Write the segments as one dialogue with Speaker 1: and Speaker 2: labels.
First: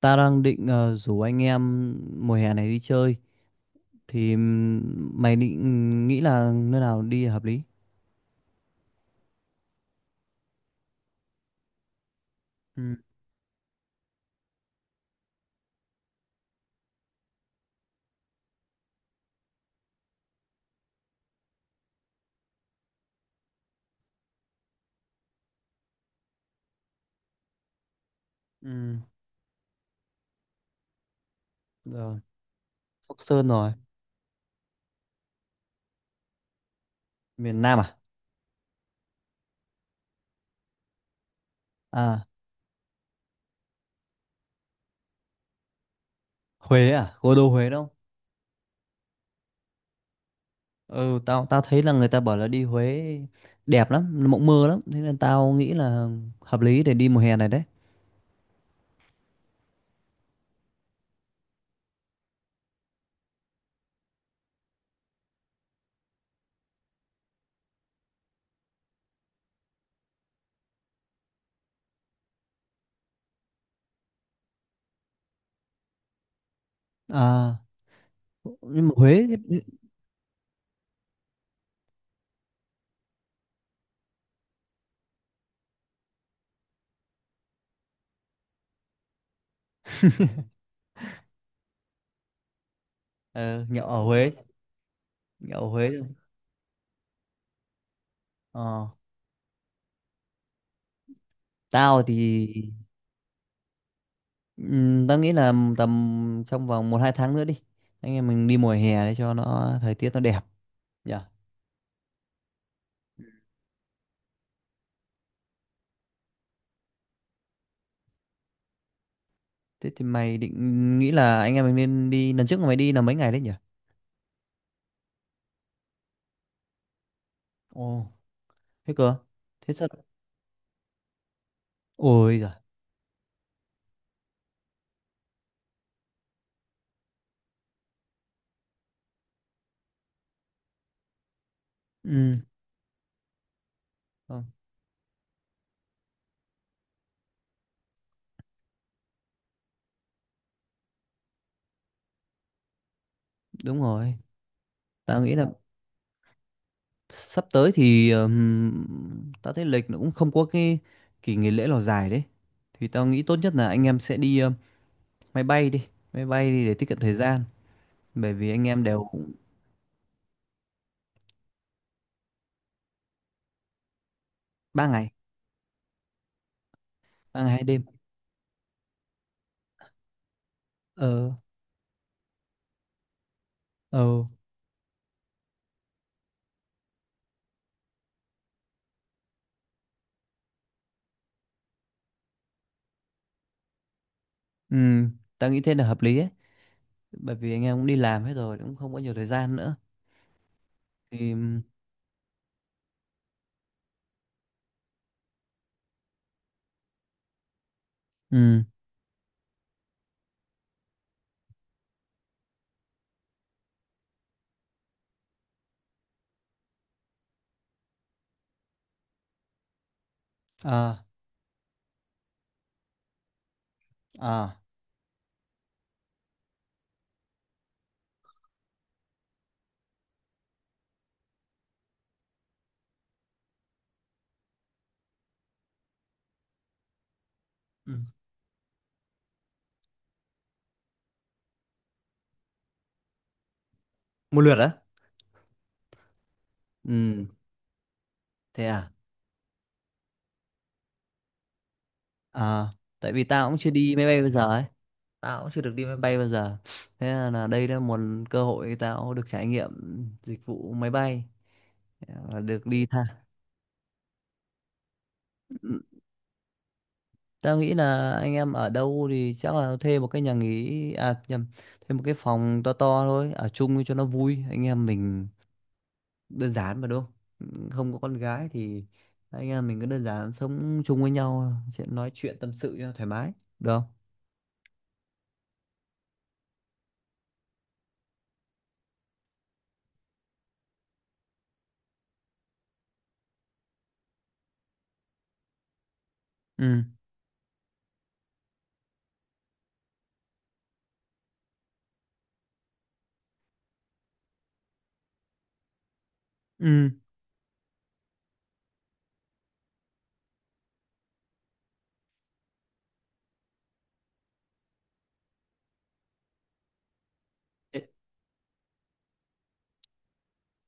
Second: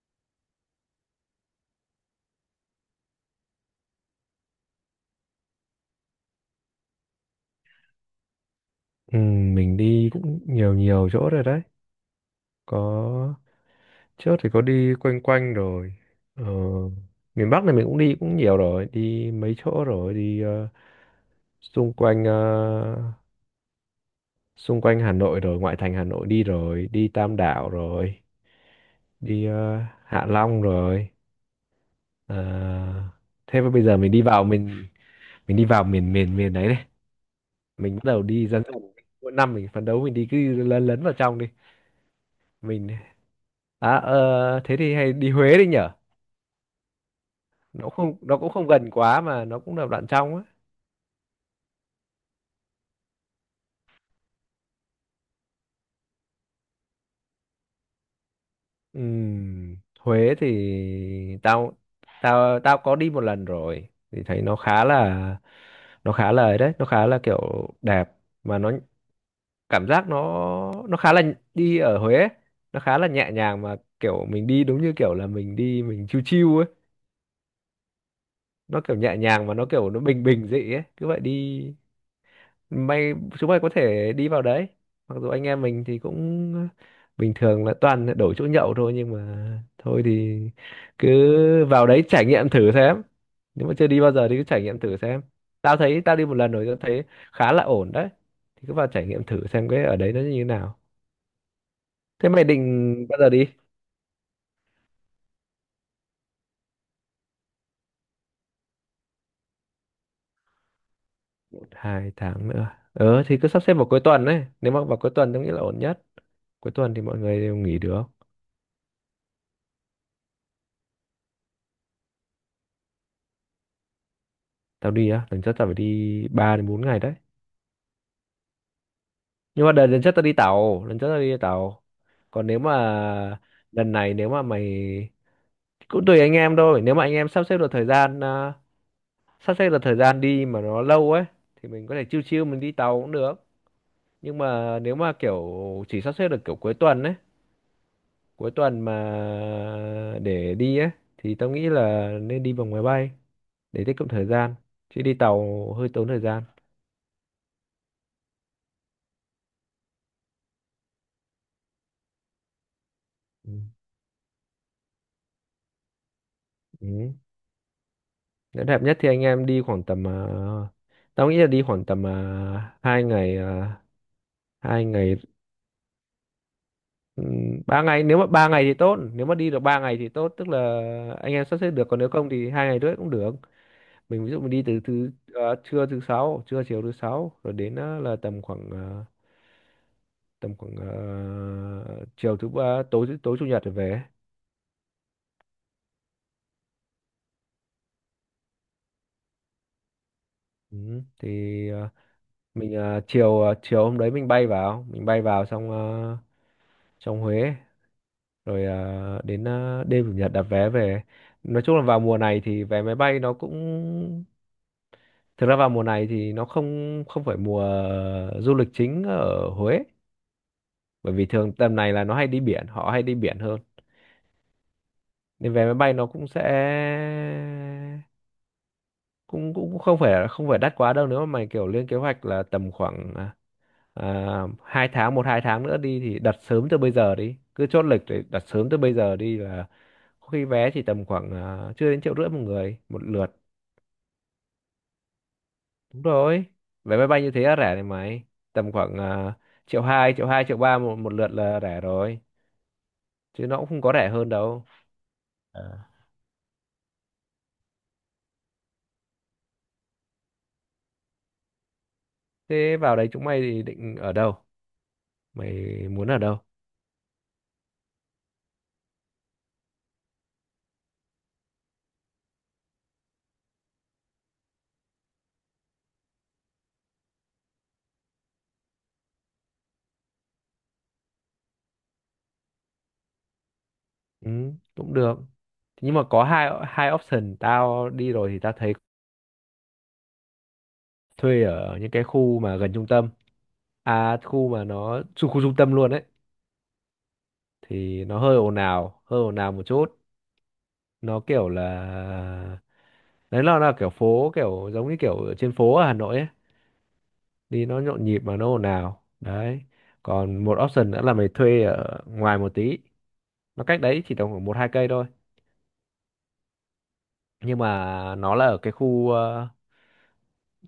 Speaker 1: Ta đang định rủ anh em mùa hè này đi chơi thì mày định nghĩ là nơi nào đi hợp lý?
Speaker 2: Ừ, mình đi cũng nhiều nhiều chỗ rồi đấy.
Speaker 1: Ừ,
Speaker 2: Có trước thì có đi quanh quanh rồi. Ờ, miền Bắc này mình cũng đi cũng nhiều rồi, đi mấy chỗ rồi, đi xung quanh xung quanh Hà Nội rồi, ngoại thành Hà Nội đi rồi, đi Tam Đảo rồi,
Speaker 1: ừ,
Speaker 2: đi Hạ Long rồi.
Speaker 1: rồi.
Speaker 2: Ờ,
Speaker 1: Sóc Sơn
Speaker 2: thế mà
Speaker 1: rồi.
Speaker 2: bây giờ mình đi vào mình đi vào miền miền miền đấy này.
Speaker 1: Miền Nam
Speaker 2: Mình
Speaker 1: à?
Speaker 2: bắt đầu đi dần dần. Mỗi năm mình phấn đấu mình đi cứ lấn lấn vào trong đi.
Speaker 1: À,
Speaker 2: Mình thế thì hay đi Huế đi nhở?
Speaker 1: Huế à? Cố đô Huế đúng không?
Speaker 2: Nó cũng không gần quá mà nó cũng là đoạn trong á.
Speaker 1: Ừ, tao tao thấy là người ta bảo là đi Huế đẹp lắm, mộng mơ lắm, thế nên tao nghĩ là hợp lý để đi mùa hè này đấy.
Speaker 2: Huế thì tao tao tao có đi một lần rồi thì thấy nó khá là, ấy đấy, nó khá là kiểu đẹp, mà nó cảm giác nó khá là đi ở Huế ấy, nó khá là nhẹ nhàng mà kiểu mình đi đúng như kiểu là mình đi mình chill chill ấy.
Speaker 1: À,
Speaker 2: Nó
Speaker 1: nhưng mà
Speaker 2: kiểu nhẹ
Speaker 1: Huế.
Speaker 2: nhàng mà nó kiểu nó bình bình dị ấy, cứ vậy đi. May chúng mày có thể đi vào đấy, mặc dù anh em mình thì cũng bình thường là toàn đổi chỗ nhậu thôi, nhưng mà thôi thì cứ vào đấy trải nghiệm thử xem.
Speaker 1: Ờ,
Speaker 2: Nếu mà
Speaker 1: Nhậu
Speaker 2: chưa đi
Speaker 1: ở
Speaker 2: bao giờ
Speaker 1: Huế,
Speaker 2: thì cứ trải nghiệm thử xem.
Speaker 1: nhậu ở
Speaker 2: Tao
Speaker 1: Huế.
Speaker 2: thấy tao đi một lần rồi, tao thấy khá là ổn đấy, thì cứ
Speaker 1: Ờ.
Speaker 2: vào trải nghiệm thử xem cái ở đấy nó như thế nào.
Speaker 1: tao thì
Speaker 2: Thế mày định bao giờ đi?
Speaker 1: tao nghĩ là tầm trong vòng 1 2 tháng nữa đi. Anh em mình đi mùa hè để cho nó thời tiết nó đẹp nhỉ.
Speaker 2: Một hai tháng nữa, thì cứ sắp xếp vào cuối tuần đấy, nếu mà vào cuối tuần tao nghĩ là ổn nhất. Cuối tuần thì mọi người đều nghỉ được.
Speaker 1: Thế thì mày định nghĩ là anh em mình nên đi, lần trước mày đi là mấy ngày đấy nhỉ?
Speaker 2: Tao đi á, lần trước tao phải đi 3 đến 4 ngày đấy.
Speaker 1: Ồ, thế cơ.
Speaker 2: Nhưng mà
Speaker 1: Thế
Speaker 2: đợt
Speaker 1: sao?
Speaker 2: lần trước tao đi tàu,
Speaker 1: Ôi
Speaker 2: còn
Speaker 1: giời.
Speaker 2: nếu mà lần này nếu mà mày, cũng tùy anh em thôi, nếu mà anh em sắp xếp được thời gian, đi mà nó lâu ấy, thì mình có thể chill
Speaker 1: Ừ.
Speaker 2: chill mình đi tàu cũng được. Nhưng
Speaker 1: ờ,
Speaker 2: mà nếu mà kiểu chỉ sắp xếp được kiểu cuối tuần ấy, cuối tuần mà để đi ấy, thì tao nghĩ là nên đi bằng máy bay
Speaker 1: Đúng
Speaker 2: để tiết kiệm
Speaker 1: rồi.
Speaker 2: thời gian, chứ đi
Speaker 1: Tao nghĩ là
Speaker 2: tàu hơi tốn thời gian.
Speaker 1: sắp tới thì tao thấy lịch nó cũng không có cái kỳ nghỉ lễ nào dài đấy. Thì tao nghĩ tốt
Speaker 2: Ừ.
Speaker 1: nhất là anh em sẽ đi máy bay đi máy bay đi để tiết kiệm
Speaker 2: Ừ.
Speaker 1: thời gian, bởi vì
Speaker 2: Nếu
Speaker 1: anh
Speaker 2: đẹp
Speaker 1: em
Speaker 2: nhất
Speaker 1: đều
Speaker 2: thì anh
Speaker 1: cũng
Speaker 2: em đi khoảng tầm tao nghĩ là đi khoảng tầm 2 ngày, hai
Speaker 1: ba ngày
Speaker 2: ngày
Speaker 1: ba ngày hai
Speaker 2: ba
Speaker 1: đêm
Speaker 2: ngày Nếu mà 3 ngày thì tốt, nếu mà đi được 3 ngày thì tốt, tức là
Speaker 1: Ờ.
Speaker 2: anh em sắp xếp được, còn nếu không thì 2 ngày rưỡi cũng được.
Speaker 1: Ừ,
Speaker 2: Mình ví dụ mình đi từ thứ trưa thứ sáu, chiều thứ sáu, rồi đến ờ, là tầm khoảng chiều thứ ba, tối tối chủ nhật rồi về.
Speaker 1: ừ, tao nghĩ thế là hợp lý ấy, bởi vì anh em cũng đi làm hết rồi cũng không có nhiều thời gian nữa.
Speaker 2: Ừ.
Speaker 1: Thì
Speaker 2: Thì ờ, mình ờ, chiều hôm đấy mình bay vào, xong trong Huế,
Speaker 1: ừ,
Speaker 2: rồi đến đêm chủ nhật đặt vé về. Nói chung là vào mùa này thì vé máy bay nó cũng, thực ra vào mùa này thì nó không không phải mùa du lịch chính ở Huế,
Speaker 1: à,
Speaker 2: bởi vì thường tầm này là nó hay đi biển, họ hay đi biển hơn.
Speaker 1: à,
Speaker 2: Nên vé máy bay nó cũng sẽ, cũng cũng không phải đắt quá đâu, nếu mà mày kiểu lên kế hoạch là tầm khoảng hai tháng 1 2 tháng nữa đi, thì đặt sớm từ bây giờ đi, cứ chốt
Speaker 1: ừ.
Speaker 2: lịch để đặt sớm từ bây giờ đi là khi vé chỉ tầm khoảng chưa đến 1,5 triệu một người một lượt.
Speaker 1: Một lượt á?
Speaker 2: Đúng rồi, vé máy bay
Speaker 1: Ừ.
Speaker 2: như thế là rẻ này mày.
Speaker 1: Thế
Speaker 2: Tầm
Speaker 1: à?
Speaker 2: khoảng 1,2 1,2 1,3 triệu, một một lượt là rẻ rồi,
Speaker 1: À. Tại vì
Speaker 2: chứ
Speaker 1: tao
Speaker 2: nó
Speaker 1: cũng
Speaker 2: cũng
Speaker 1: chưa
Speaker 2: không có
Speaker 1: đi máy
Speaker 2: rẻ
Speaker 1: bay
Speaker 2: hơn
Speaker 1: bao giờ ấy,
Speaker 2: đâu.
Speaker 1: tao cũng chưa được
Speaker 2: Ờ.
Speaker 1: đi máy bay bao giờ. Thế là đây là một cơ hội tao được trải nghiệm dịch vụ máy bay. Ờ, được
Speaker 2: Thế
Speaker 1: đi
Speaker 2: vào đấy
Speaker 1: tha.
Speaker 2: chúng mày thì định ở đâu, mày
Speaker 1: Ừ,
Speaker 2: muốn ở đâu?
Speaker 1: tao nghĩ là anh em ở đâu thì chắc là thuê một cái nhà nghỉ, à nhầm, thuê một cái phòng to to thôi, ở chung cho nó vui. Anh em mình đơn giản mà, đúng không? Ừ, không có con gái thì anh em mình cứ đơn giản sống chung với nhau, sẽ nói chuyện tâm sự cho thoải mái, được không?
Speaker 2: Ừ, cũng được. Thế nhưng mà có hai hai option, tao đi rồi thì tao thấy thuê ở những cái khu mà gần trung tâm, à khu mà nó khu, khu trung tâm luôn ấy,
Speaker 1: Ừ.
Speaker 2: thì nó hơi ồn ào, hơi ồn ào một chút. Nó kiểu là, đấy là kiểu phố, kiểu giống như kiểu ở trên phố ở Hà Nội ấy,
Speaker 1: Ừ.
Speaker 2: đi nó nhộn nhịp mà nó ồn ào đấy. Còn một option nữa là mày thuê ở ngoài một tí, nó cách đấy chỉ tầm khoảng 1 2 cây thôi. Nhưng
Speaker 1: Ê,
Speaker 2: mà nó là ở cái khu ờ,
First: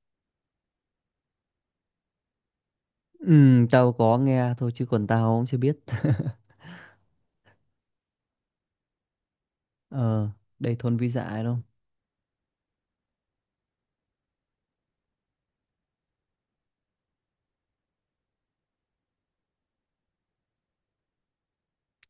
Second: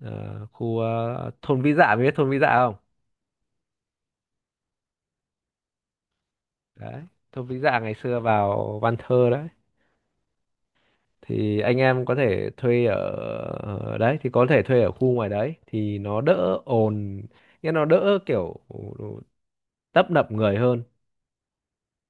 Speaker 2: ờ, khu ờ, thôn Vĩ Dạ, mày biết thôn Vĩ Dạ không?
Speaker 1: ừ, tao có nghe thôi chứ còn tao cũng chưa biết.
Speaker 2: Đấy, thôn Vĩ Dạ ngày xưa vào văn thơ đấy.
Speaker 1: Ờ, đây thôn Vi Dạ đúng
Speaker 2: Thì
Speaker 1: không?
Speaker 2: anh em có thể thuê ở, ở đấy thì có thể thuê ở khu ngoài đấy thì nó đỡ ồn, nghĩa nó đỡ kiểu tấp nập người hơn.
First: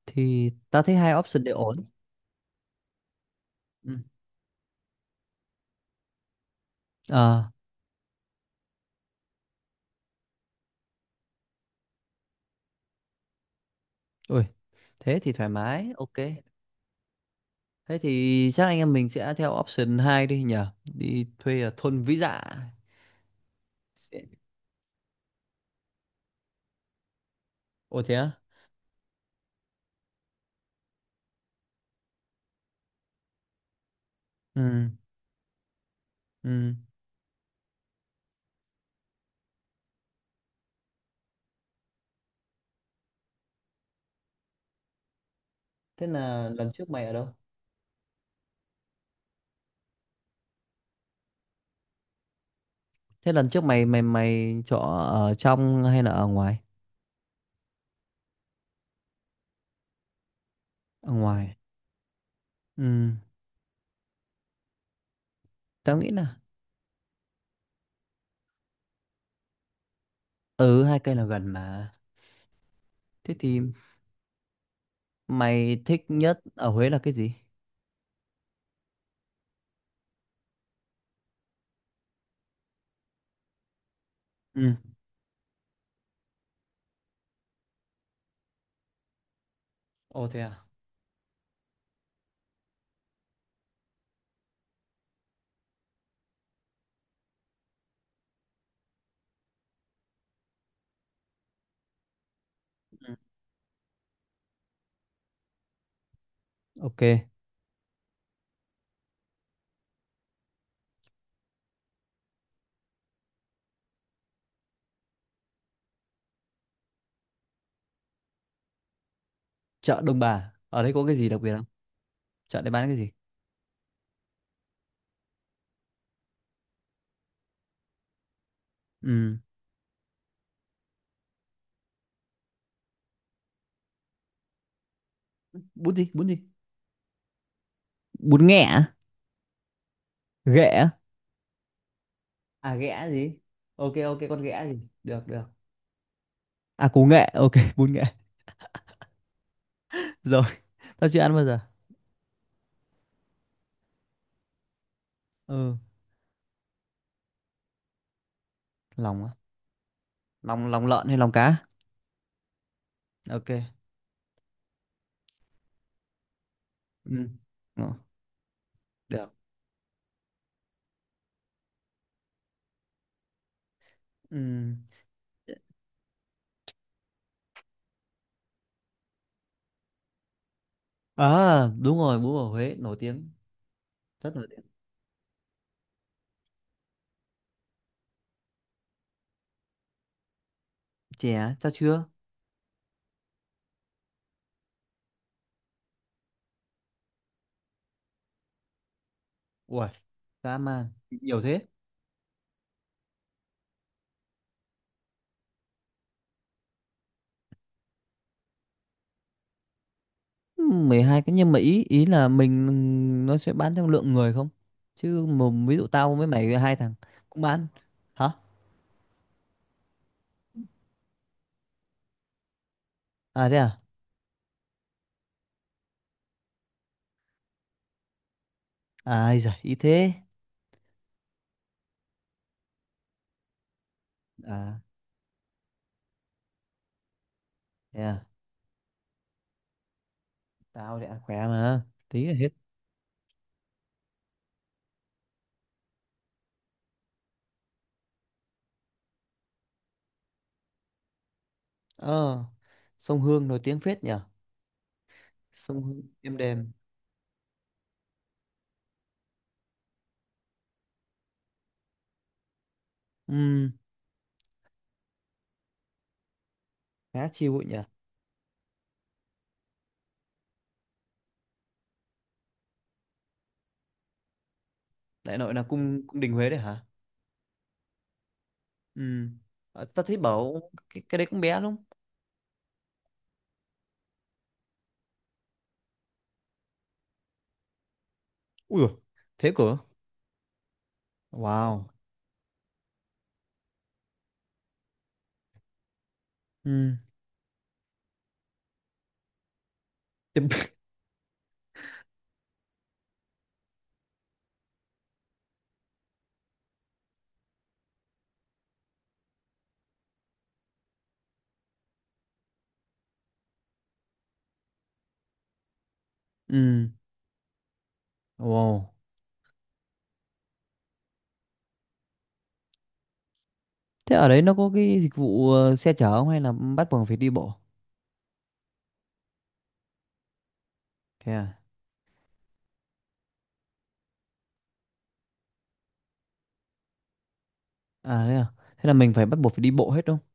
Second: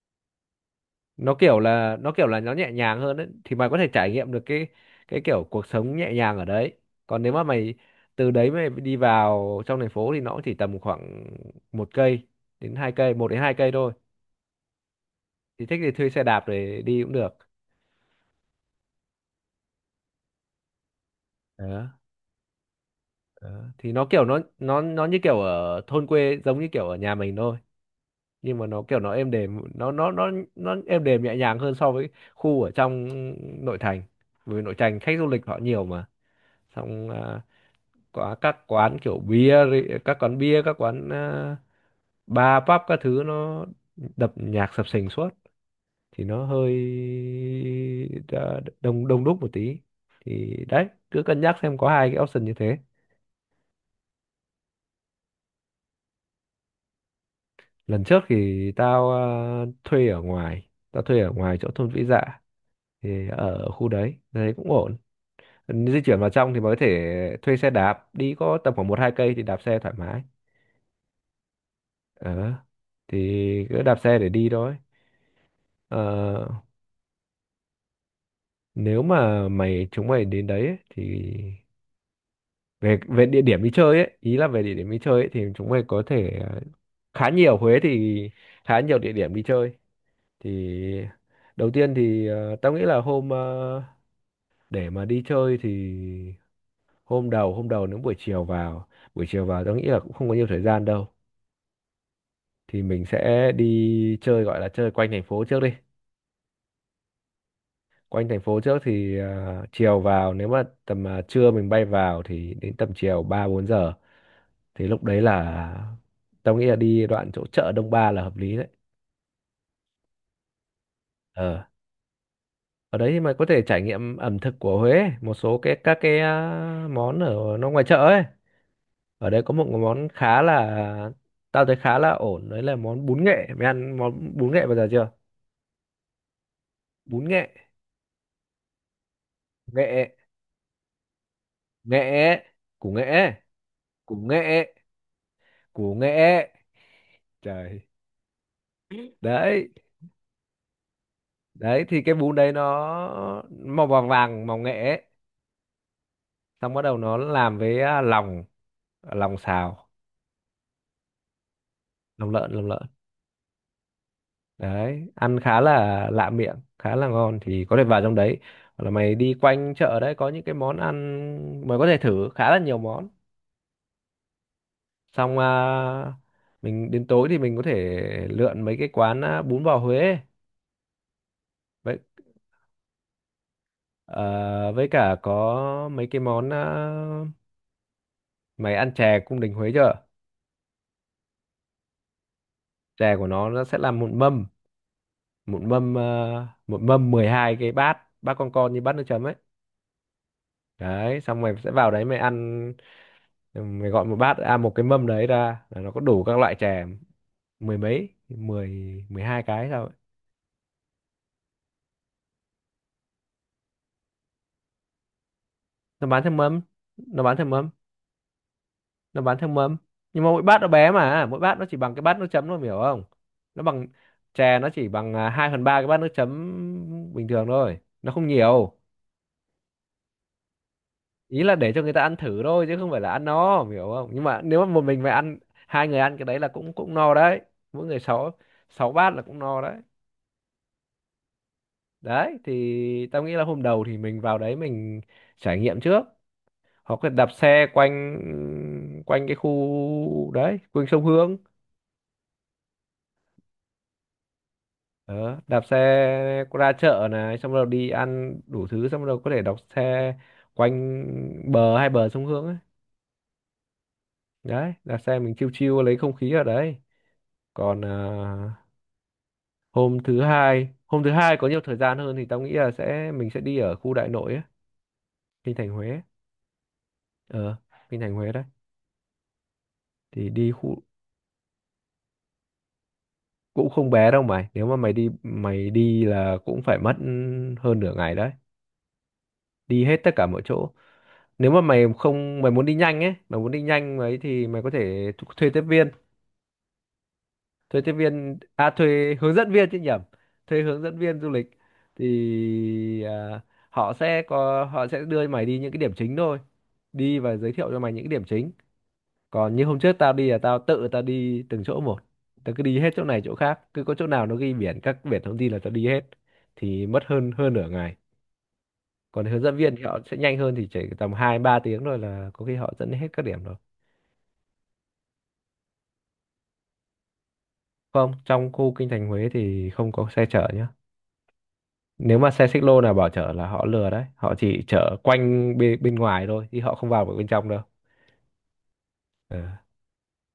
Speaker 1: Thì tao thấy hai option đều ổn.
Speaker 2: Nó kiểu là nó nhẹ nhàng hơn ấy, thì mày có thể
Speaker 1: Ừ.
Speaker 2: trải nghiệm được cái kiểu cuộc sống nhẹ nhàng ở đấy. Còn nếu mà
Speaker 1: À.
Speaker 2: mày từ đấy mày đi vào trong thành phố thì nó chỉ tầm khoảng một cây đến hai cây 1 đến 2 cây thôi,
Speaker 1: Ui, thế thì thoải
Speaker 2: thì thích thì
Speaker 1: mái.
Speaker 2: thuê
Speaker 1: Ok.
Speaker 2: xe đạp để đi cũng được.
Speaker 1: Thế thì chắc anh em mình sẽ theo option 2 đi nhỉ, đi thuê ở
Speaker 2: Đó,
Speaker 1: thôn Vĩ Dạ.
Speaker 2: đó. Thì nó kiểu
Speaker 1: Sẽ-
Speaker 2: nó như kiểu ở thôn quê, giống như kiểu ở nhà mình thôi,
Speaker 1: Ồ thế á?
Speaker 2: nhưng mà nó kiểu nó êm đềm, nó êm đềm nhẹ nhàng hơn so với khu ở trong nội thành, bởi vì nội
Speaker 1: Ừ.
Speaker 2: thành khách du lịch họ nhiều mà.
Speaker 1: Ừ.
Speaker 2: Xong có các quán kiểu các quán bia, các quán bar pub các thứ, nó đập nhạc sập sình suốt,
Speaker 1: Thế
Speaker 2: thì nó
Speaker 1: là
Speaker 2: hơi
Speaker 1: lần trước mày ở đâu?
Speaker 2: đông đông đúc một tí. Thì đấy, cứ cân nhắc xem, có hai cái option như thế.
Speaker 1: Thế lần trước mày mày mày chỗ ở trong hay là ở ngoài?
Speaker 2: Lần trước thì tao thuê ở ngoài,
Speaker 1: Ở ngoài.
Speaker 2: chỗ thôn Vĩ Dạ,
Speaker 1: Ừ,
Speaker 2: thì ở khu đấy đấy cũng ổn.
Speaker 1: tao
Speaker 2: Di
Speaker 1: nghĩ
Speaker 2: chuyển vào
Speaker 1: là,
Speaker 2: trong thì mới có thể thuê xe đạp đi, có tầm khoảng 1 2 cây thì đạp xe thoải mái.
Speaker 1: ừ, 2 cây là gần mà.
Speaker 2: ờ thì
Speaker 1: Thế thì
Speaker 2: cứ đạp xe để đi thôi.
Speaker 1: mày thích nhất
Speaker 2: Ờ,
Speaker 1: ở Huế là cái gì?
Speaker 2: nếu mà chúng mày đến đấy ấy, thì về, về địa điểm đi chơi ấy, ý là về
Speaker 1: Ừ.
Speaker 2: địa điểm đi chơi ấy, thì chúng mày có thể khá nhiều. Huế thì khá nhiều địa điểm đi chơi.
Speaker 1: Ồ thế
Speaker 2: Thì
Speaker 1: à?
Speaker 2: đầu tiên thì tao nghĩ là để mà đi chơi thì hôm đầu, nếu buổi chiều vào, tao nghĩ là cũng không có nhiều thời gian đâu, thì mình sẽ đi chơi, gọi là chơi quanh thành phố trước đi.
Speaker 1: Ok.
Speaker 2: Quanh thành phố trước thì chiều vào, nếu mà tầm trưa mình bay vào thì đến tầm chiều 3 4 giờ, thì lúc đấy là tao nghĩ là đi đoạn chỗ chợ Đông Ba là hợp lý đấy.
Speaker 1: Chợ Đông Bà. Ở đây có cái gì đặc biệt
Speaker 2: Ờ.
Speaker 1: không? Chợ đấy bán cái
Speaker 2: Ở
Speaker 1: gì?
Speaker 2: đấy thì mày có thể trải nghiệm ẩm thực của Huế, một số cái các cái món ở nó ngoài chợ ấy. Ở
Speaker 1: Ừ.
Speaker 2: đây có một món khá là, ổn đấy, là món bún nghệ. Mày ăn món bún nghệ bao giờ chưa?
Speaker 1: Bún gì? Bún gì?
Speaker 2: Bún nghệ,
Speaker 1: Bún nghẹ à?
Speaker 2: nghệ,
Speaker 1: Ghẹ à?
Speaker 2: nghệ,
Speaker 1: À
Speaker 2: củ
Speaker 1: ghẹ
Speaker 2: nghệ,
Speaker 1: gì? Ok,
Speaker 2: củ
Speaker 1: ok, con ghẹ
Speaker 2: nghệ,
Speaker 1: gì? Được, được.
Speaker 2: củ nghệ.
Speaker 1: À, củ nghệ. Ok.
Speaker 2: Trời.
Speaker 1: Bún nghệ.
Speaker 2: Đấy,
Speaker 1: Rồi, tao chưa ăn bao giờ.
Speaker 2: đấy thì cái bún đấy nó màu vàng vàng, màu nghệ ấy.
Speaker 1: Ừ,
Speaker 2: Xong bắt đầu nó làm với lòng,
Speaker 1: lòng á.
Speaker 2: lòng xào,
Speaker 1: Lòng, lòng lợn hay lòng cá?
Speaker 2: lòng lợn, lòng lợn.
Speaker 1: Ok.
Speaker 2: Đấy, ăn khá là lạ miệng, khá là
Speaker 1: Ừ.
Speaker 2: ngon, thì có thể
Speaker 1: Ờ,
Speaker 2: vào trong đấy, hoặc là mày
Speaker 1: được.
Speaker 2: đi quanh chợ đấy có những cái món ăn mày có thể thử khá là nhiều món.
Speaker 1: Ừ.
Speaker 2: Xong mình đến tối thì mình có thể lượn mấy cái quán bún bò Huế ấy.
Speaker 1: À, đúng
Speaker 2: Với
Speaker 1: rồi, bún bò Huế nổi tiếng, rất nổi tiếng.
Speaker 2: ờ, với cả có mấy cái món mày ăn chè cung đình Huế chưa?
Speaker 1: Chè, sao chưa.
Speaker 2: Chè của nó sẽ là một mâm, một mâm 12 cái bát, con như bát nước chấm ấy.
Speaker 1: Ui, dã man,
Speaker 2: Đấy,
Speaker 1: nhiều
Speaker 2: xong mày
Speaker 1: thế.
Speaker 2: sẽ vào đấy mày ăn. Ừ, mày gọi một bát, à, một cái mâm đấy ra là nó có đủ các loại chè, 10 mấy, mười 12 cái sao ấy.
Speaker 1: Ừ, 12 cái, nhưng mà ý ý là mình, nó sẽ bán theo lượng người không? Chứ mà ví dụ
Speaker 2: Nó
Speaker 1: tao
Speaker 2: bán
Speaker 1: với
Speaker 2: theo
Speaker 1: mày
Speaker 2: mâm,
Speaker 1: hai thằng
Speaker 2: nó bán
Speaker 1: cũng
Speaker 2: theo
Speaker 1: bán.
Speaker 2: mâm,
Speaker 1: Hả?
Speaker 2: nó bán theo mâm, nhưng mà mỗi bát nó bé, mà mỗi bát nó chỉ bằng cái bát nước chấm thôi, mày hiểu không?
Speaker 1: À thế
Speaker 2: Nó
Speaker 1: à?
Speaker 2: bằng, chè nó chỉ bằng 2/3 cái bát nước chấm bình thường thôi, nó không nhiều.
Speaker 1: À ai giời, ý thế.
Speaker 2: Ý là để cho người ta ăn thử thôi, chứ không phải là ăn no, em hiểu không? Nhưng mà nếu mà
Speaker 1: À,
Speaker 2: một mình mà ăn, hai người ăn cái đấy là cũng cũng no đấy. Mỗi người
Speaker 1: thế à?
Speaker 2: sáu 6 bát là cũng no đấy.
Speaker 1: Tao thì ăn khỏe mà, tí là
Speaker 2: Đấy
Speaker 1: hết.
Speaker 2: thì tao nghĩ là hôm đầu thì mình vào đấy mình trải nghiệm trước, hoặc là đạp xe quanh, quanh cái khu đấy, quanh sông Hương.
Speaker 1: Ờ, sông Hương nổi tiếng phết nhỉ?
Speaker 2: Ờ, đạp xe
Speaker 1: Sông Hương êm đềm.
Speaker 2: ra chợ này, xong rồi đi ăn đủ thứ, xong rồi có thể đạp xe quanh hai bờ sông Hương ấy.
Speaker 1: Ừ,
Speaker 2: Đấy, đạp xe mình chiêu chiêu lấy không khí ở đấy.
Speaker 1: khá chill ấy nhỉ?
Speaker 2: Còn hôm thứ hai, có nhiều thời gian hơn thì tao nghĩ là mình sẽ đi ở khu đại nội ấy,
Speaker 1: Đại nội
Speaker 2: kinh
Speaker 1: là
Speaker 2: thành Huế.
Speaker 1: cung cung đình Huế đấy hả?
Speaker 2: ờ kinh thành Huế đấy.
Speaker 1: Ừ. Ờ, tao thấy
Speaker 2: Thì đi
Speaker 1: bảo
Speaker 2: khu
Speaker 1: cái đấy cũng bé lắm.
Speaker 2: cũng không bé đâu mày, nếu mà mày đi, là cũng phải mất hơn nửa ngày đấy,
Speaker 1: Ui dồi, thế cửa.
Speaker 2: đi hết tất cả mọi chỗ.
Speaker 1: Ừ,
Speaker 2: Nếu mà
Speaker 1: wow.
Speaker 2: mày không mày muốn đi nhanh ấy, thì mày có thể thuê tiếp viên,
Speaker 1: Ừ.
Speaker 2: thuê hướng dẫn viên chứ nhầm,
Speaker 1: Tiếp-
Speaker 2: thuê hướng dẫn viên du lịch. Thì họ sẽ đưa mày đi những cái điểm chính thôi, đi và giới thiệu cho mày những cái điểm chính. Còn như hôm trước tao đi là tao tự, tao đi từng chỗ một, tao cứ đi hết chỗ này chỗ khác, cứ có chỗ nào nó ghi biển, biển thông tin là tao đi hết, thì
Speaker 1: ừ.
Speaker 2: mất hơn hơn nửa ngày.
Speaker 1: Wow,
Speaker 2: Còn hướng dẫn viên thì họ sẽ nhanh hơn, thì chỉ tầm 2 3 tiếng rồi là có khi họ dẫn hết các điểm rồi.
Speaker 1: thế ở đấy nó có cái dịch vụ xe chở không hay là bắt buộc phải đi bộ?
Speaker 2: Không, trong khu kinh thành Huế thì không có xe chở nhá.
Speaker 1: Thế à?
Speaker 2: Nếu mà xe xích lô nào bảo chở là họ lừa đấy, họ chỉ chở quanh bên bên ngoài thôi, chứ họ không vào được bên trong đâu.
Speaker 1: À thế à? Thế là mình phải bắt buộc phải
Speaker 2: Ờ,
Speaker 1: đi bộ hết đúng không?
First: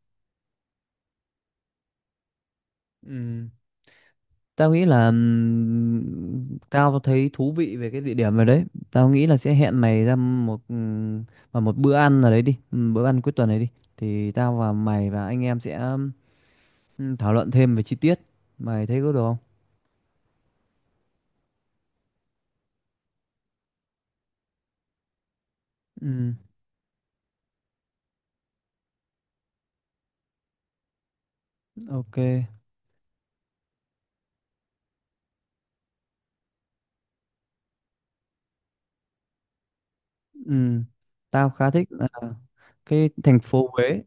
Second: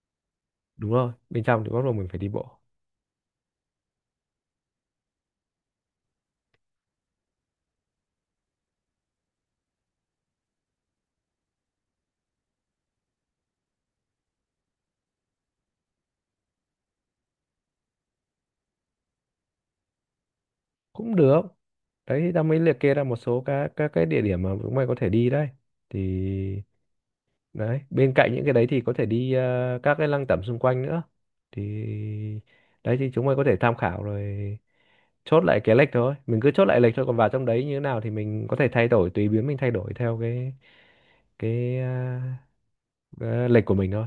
Speaker 2: đúng rồi, bên trong thì bắt buộc mình phải đi bộ.
Speaker 1: Ừ. Tao nghĩ là tao thấy thú vị về cái địa điểm này đấy. Tao nghĩ là sẽ hẹn mày ra một vào một bữa ăn nào đấy đi, bữa ăn cuối tuần này đi. Thì tao và mày và anh em sẽ thảo luận thêm về chi tiết, mày thấy có được không?
Speaker 2: Cũng được. Đấy thì ta mới liệt kê ra một số các cái địa điểm mà chúng mày có thể đi đấy. Thì
Speaker 1: Ừ,
Speaker 2: đấy, bên cạnh những cái đấy thì có thể đi các cái lăng tẩm xung quanh nữa. Thì
Speaker 1: ok.
Speaker 2: đấy thì chúng mày có thể tham khảo rồi, chốt lại cái lịch thôi, mình cứ chốt lại lịch thôi, còn vào trong đấy như thế nào thì mình có thể thay đổi, tùy biến mình thay đổi theo cái
Speaker 1: Ừ, tao khá
Speaker 2: cái
Speaker 1: thích là
Speaker 2: ờ,
Speaker 1: cái thành
Speaker 2: đấy, lịch
Speaker 1: phố
Speaker 2: của mình
Speaker 1: Huế
Speaker 2: thôi.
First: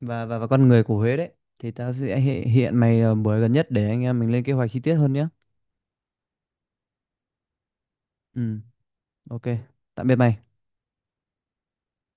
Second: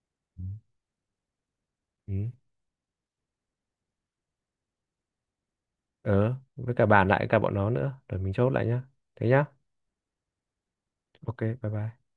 Speaker 1: và và
Speaker 2: Ừ.
Speaker 1: và con người của Huế đấy. Thì tao
Speaker 2: Ừ.
Speaker 1: sẽ hiện mày buổi gần nhất để anh em mình lên kế hoạch chi tiết hơn nhé.
Speaker 2: Ờ, với cả bàn lại cả bọn nó nữa rồi mình chốt
Speaker 1: Ừ,
Speaker 2: lại nhá, thế
Speaker 1: ok.
Speaker 2: nhá.
Speaker 1: Tạm biệt mày.
Speaker 2: OK bye bye.